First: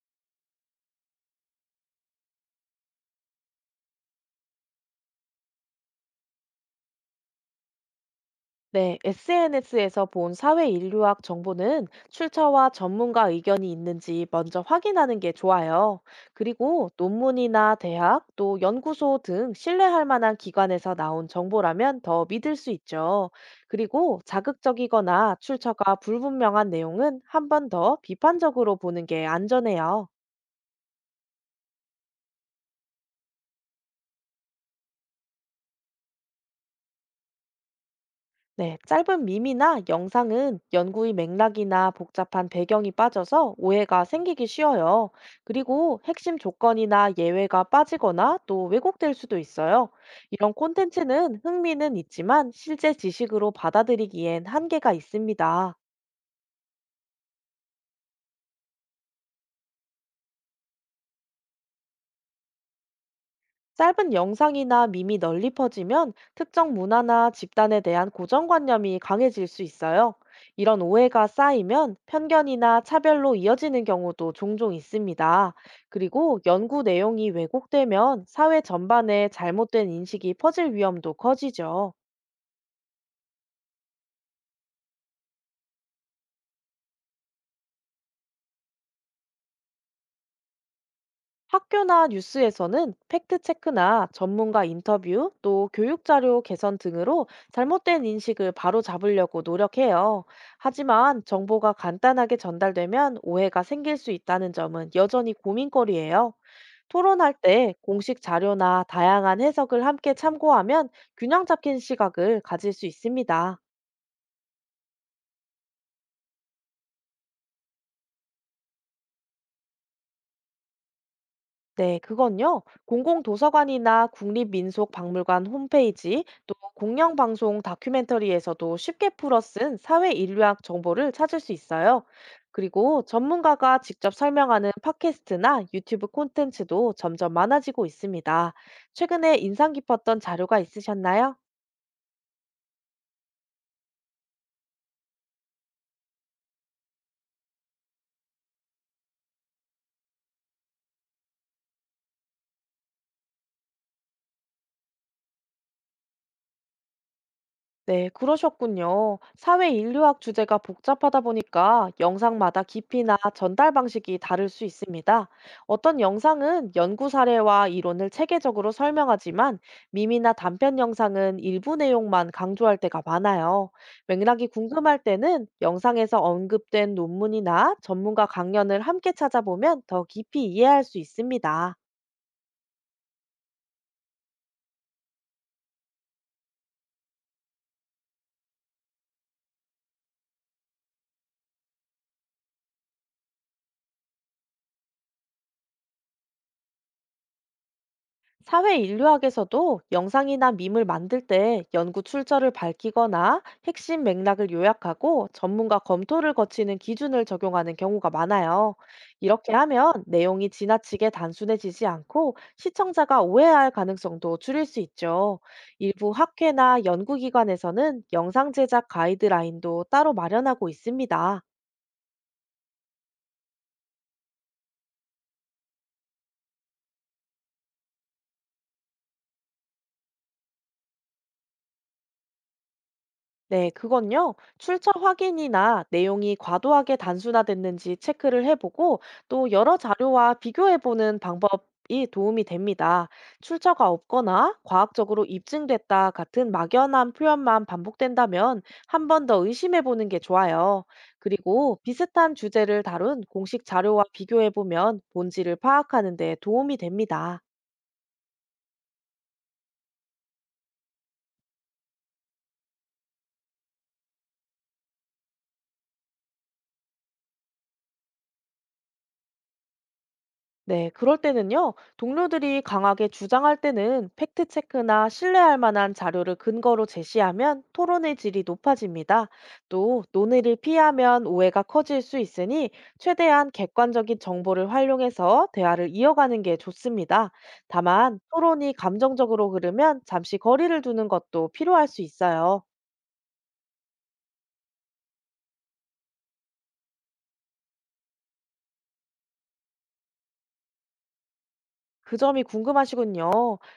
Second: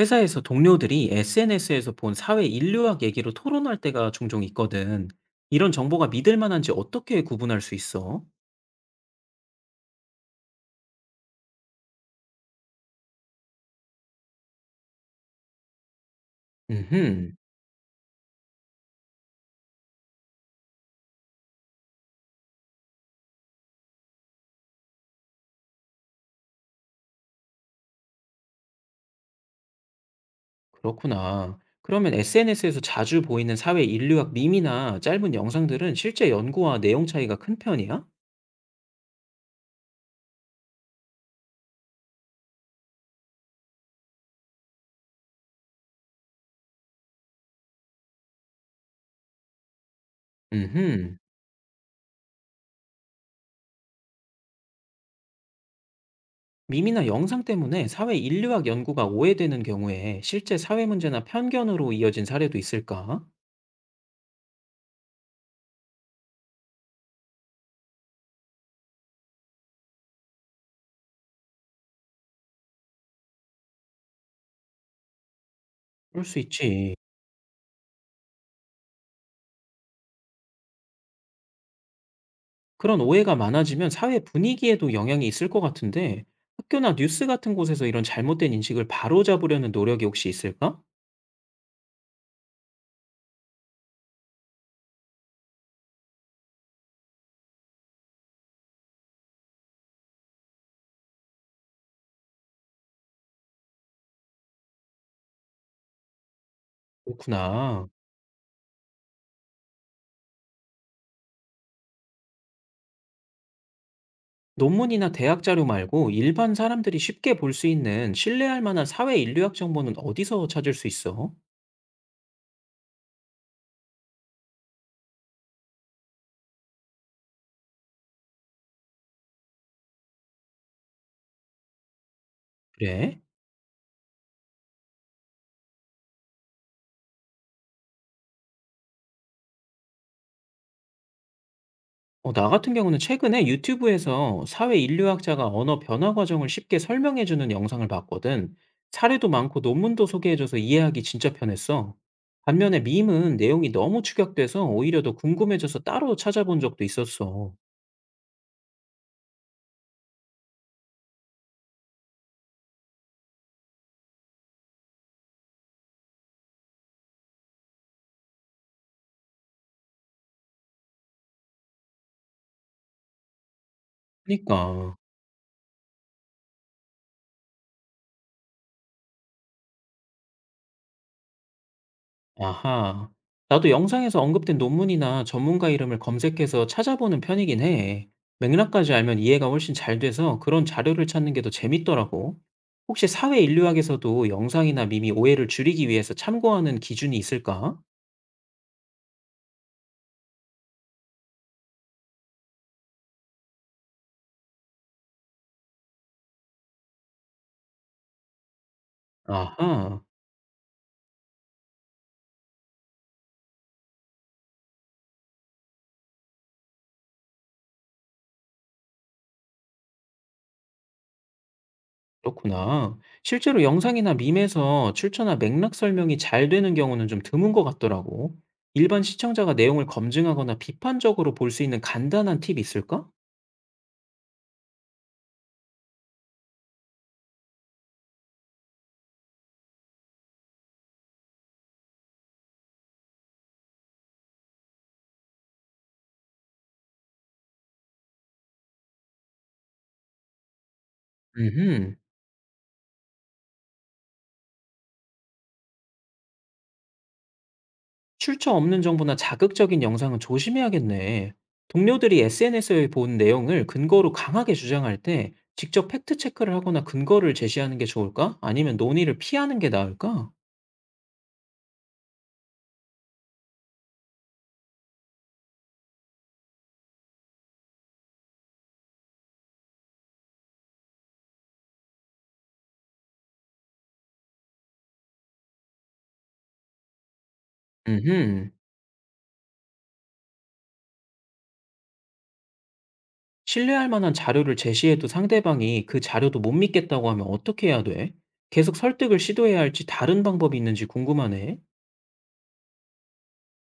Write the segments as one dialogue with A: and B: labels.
A: 회사에서 동료들이 SNS에서 본 사회 인류학 얘기로 토론할 때가 종종 있거든. 이런 정보가 믿을 만한지 어떻게 구분할 수 있어?
B: 네, SNS에서 본 사회 인류학 정보는 출처와 전문가 의견이 있는지 먼저 확인하는 게 좋아요. 그리고
A: 음흠,
B: 논문이나 대학, 또 연구소 등 신뢰할 만한 기관에서 나온 정보라면 더 믿을 수 있죠. 그리고 자극적이거나 출처가 불분명한 내용은 한 번 더 비판적으로 보는 게 안전해요.
A: 그렇구나. 그러면 SNS에서 자주 보이는 사회 인류학 밈이나 짧은 영상들은 실제 연구와 내용 차이가 큰 편이야?
B: 네, 짧은 밈이나 영상은 연구의 맥락이나 복잡한 배경이 빠져서 오해가 생기기 쉬워요. 그리고 핵심 조건이나 예외가 빠지거나 또 왜곡될 수도 있어요. 이런
A: 음흠,
B: 콘텐츠는 흥미는 있지만 실제 지식으로 받아들이기엔 한계가 있습니다.
A: 밈이나 영상 때문에 사회 인류학 연구가 오해되는 경우에 실제 사회 문제나 편견으로 이어진 사례도 있을까?
B: 짧은 영상이나 밈이 널리 퍼지면 특정 문화나 집단에 대한 고정관념이 강해질 수 있어요. 이런 오해가 쌓이면 편견이나 차별로 이어지는 경우도 종종 있습니다.
A: 그럴 수
B: 그리고 연구
A: 있지.
B: 내용이 왜곡되면 사회 전반에 잘못된 인식이 퍼질 위험도 커지죠.
A: 그런 오해가 많아지면 사회 분위기에도 영향이 있을 것 같은데, 학교나 뉴스 같은 곳에서 이런 잘못된 인식을 바로잡으려는 노력이 혹시 있을까?
B: 학교나 뉴스에서는 팩트체크나 전문가 인터뷰 또 교육자료 개선 등으로 잘못된 인식을 바로 잡으려고 노력해요. 하지만 정보가 간단하게 전달되면 오해가 생길 수 있다는 점은 여전히 고민거리예요. 토론할 때
A: 그렇구나.
B: 공식 자료나 다양한 해석을 함께 참고하면 균형 잡힌 시각을 가질 수 있습니다.
A: 논문이나 대학 자료 말고 일반 사람들이 쉽게 볼 수 있는 신뢰할 만한 사회 인류학 정보는 어디서 찾을 수 있어?
B: 네, 그건요. 공공도서관이나 국립민속박물관 홈페이지, 또 공영방송 다큐멘터리에서도 쉽게 풀어 쓴 사회 인류학 정보를 찾을 수 있어요. 그리고
A: 그래?
B: 전문가가 직접 설명하는 팟캐스트나 유튜브 콘텐츠도 점점 많아지고 있습니다. 최근에 인상 깊었던 자료가 있으셨나요?
A: 나 같은 경우는 최근에 유튜브에서 사회 인류학자가 언어 변화 과정을 쉽게 설명해 주는 영상을 봤거든. 사례도 많고 논문도 소개해 줘서 이해하기 진짜 편했어. 반면에 밈은 내용이 너무 축약돼서 오히려 더 궁금해져서 따로 찾아본 적도 있었어.
B: 네, 그러셨군요. 사회 인류학 주제가 복잡하다 보니까 영상마다 깊이나 전달 방식이 다를 수 있습니다. 어떤 영상은 연구 사례와 이론을 체계적으로 설명하지만 밈이나 단편 영상은 일부 내용만 강조할 때가 많아요. 맥락이
A: 그니까.
B: 궁금할 때는 영상에서 언급된 논문이나 전문가 강연을 함께 찾아보면 더 깊이 이해할 수 있습니다.
A: 아하. 나도 영상에서 언급된 논문이나 전문가 이름을 검색해서 찾아보는 편이긴 해. 맥락까지 알면 이해가 훨씬 잘 돼서 그런 자료를 찾는 게 더 재밌더라고. 혹시 사회 인류학에서도 영상이나 밈이 오해를 줄이기 위해서 참고하는 기준이 있을까?
B: 사회 인류학에서도 영상이나 밈을 만들 때 연구 출처를 밝히거나 핵심 맥락을 요약하고 전문가 검토를 거치는 기준을 적용하는 경우가 많아요. 이렇게 하면
A: 아하,
B: 내용이 지나치게 단순해지지 않고 시청자가 오해할 가능성도 줄일 수 있죠. 일부 학회나 연구기관에서는 영상 제작 가이드라인도 따로 마련하고 있습니다.
A: 그렇구나. 실제로 영상이나 밈에서 출처나 맥락 설명이 잘 되는 경우는 좀 드문 것 같더라고. 일반 시청자가 내용을 검증하거나 비판적으로 볼 수 있는 간단한 팁이 있을까?
B: 네, 그건요. 출처 확인이나 내용이 과도하게 단순화됐는지 체크를 해보고 또 여러 자료와 비교해보는 방법이 도움이 됩니다. 출처가 없거나 과학적으로 입증됐다 같은 막연한 표현만 반복된다면 한 번 더 의심해보는 게 좋아요. 그리고
A: 음흠.
B: 비슷한 주제를 다룬 공식 자료와 비교해보면 본질을 파악하는 데 도움이 됩니다.
A: 출처 없는 정보나 자극적인 영상은 조심해야겠네. 동료들이 SNS에 본 내용을 근거로 강하게 주장할 때 직접 팩트 체크를 하거나 근거를 제시하는 게 좋을까? 아니면 논의를 피하는 게 나을까?
B: 네, 그럴 때는요, 동료들이 강하게 주장할 때는 팩트체크나 신뢰할 만한 자료를 근거로 제시하면 토론의 질이 높아집니다. 또, 논의를 피하면 오해가 커질 수 있으니 최대한 객관적인 정보를 활용해서 대화를 이어가는 게 좋습니다. 다만,
A: 음,
B: 토론이 감정적으로 흐르면 잠시 거리를 두는 것도 필요할 수 있어요.
A: 신뢰할 만한 자료를 제시해도 상대방이 그 자료도 못 믿겠다고 하면 어떻게 해야 돼? 계속 설득을 시도해야 할지 다른 방법이 있는지 궁금하네.
B: 그 점이 궁금하시군요.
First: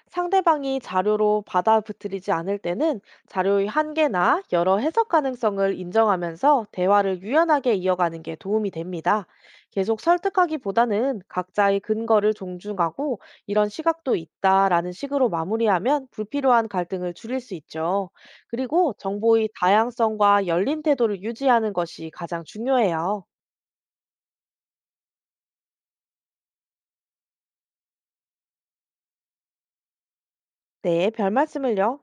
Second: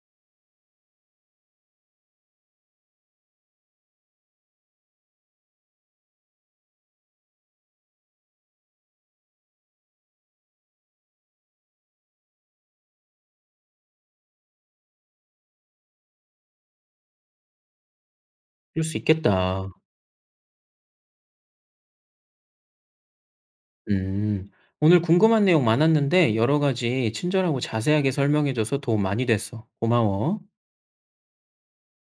B: 상대방이 자료로 받아들이지 않을 때는 자료의 한계나 여러 해석 가능성을 인정하면서 대화를 유연하게 이어가는 게 도움이 됩니다. 계속 설득하기보다는 각자의 근거를 존중하고 이런 시각도 있다라는 식으로 마무리하면 불필요한 갈등을 줄일 수 있죠.
A: 그럴
B: 그리고
A: 수
B: 정보의
A: 있겠다.
B: 다양성과 열린 태도를 유지하는 것이 가장 중요해요.
A: 음, 오늘 궁금한 내용 많았는데 여러 가지 친절하고 자세하게 설명해줘서 도움 많이 됐어. 고마워.
B: 네, 별 말씀을요.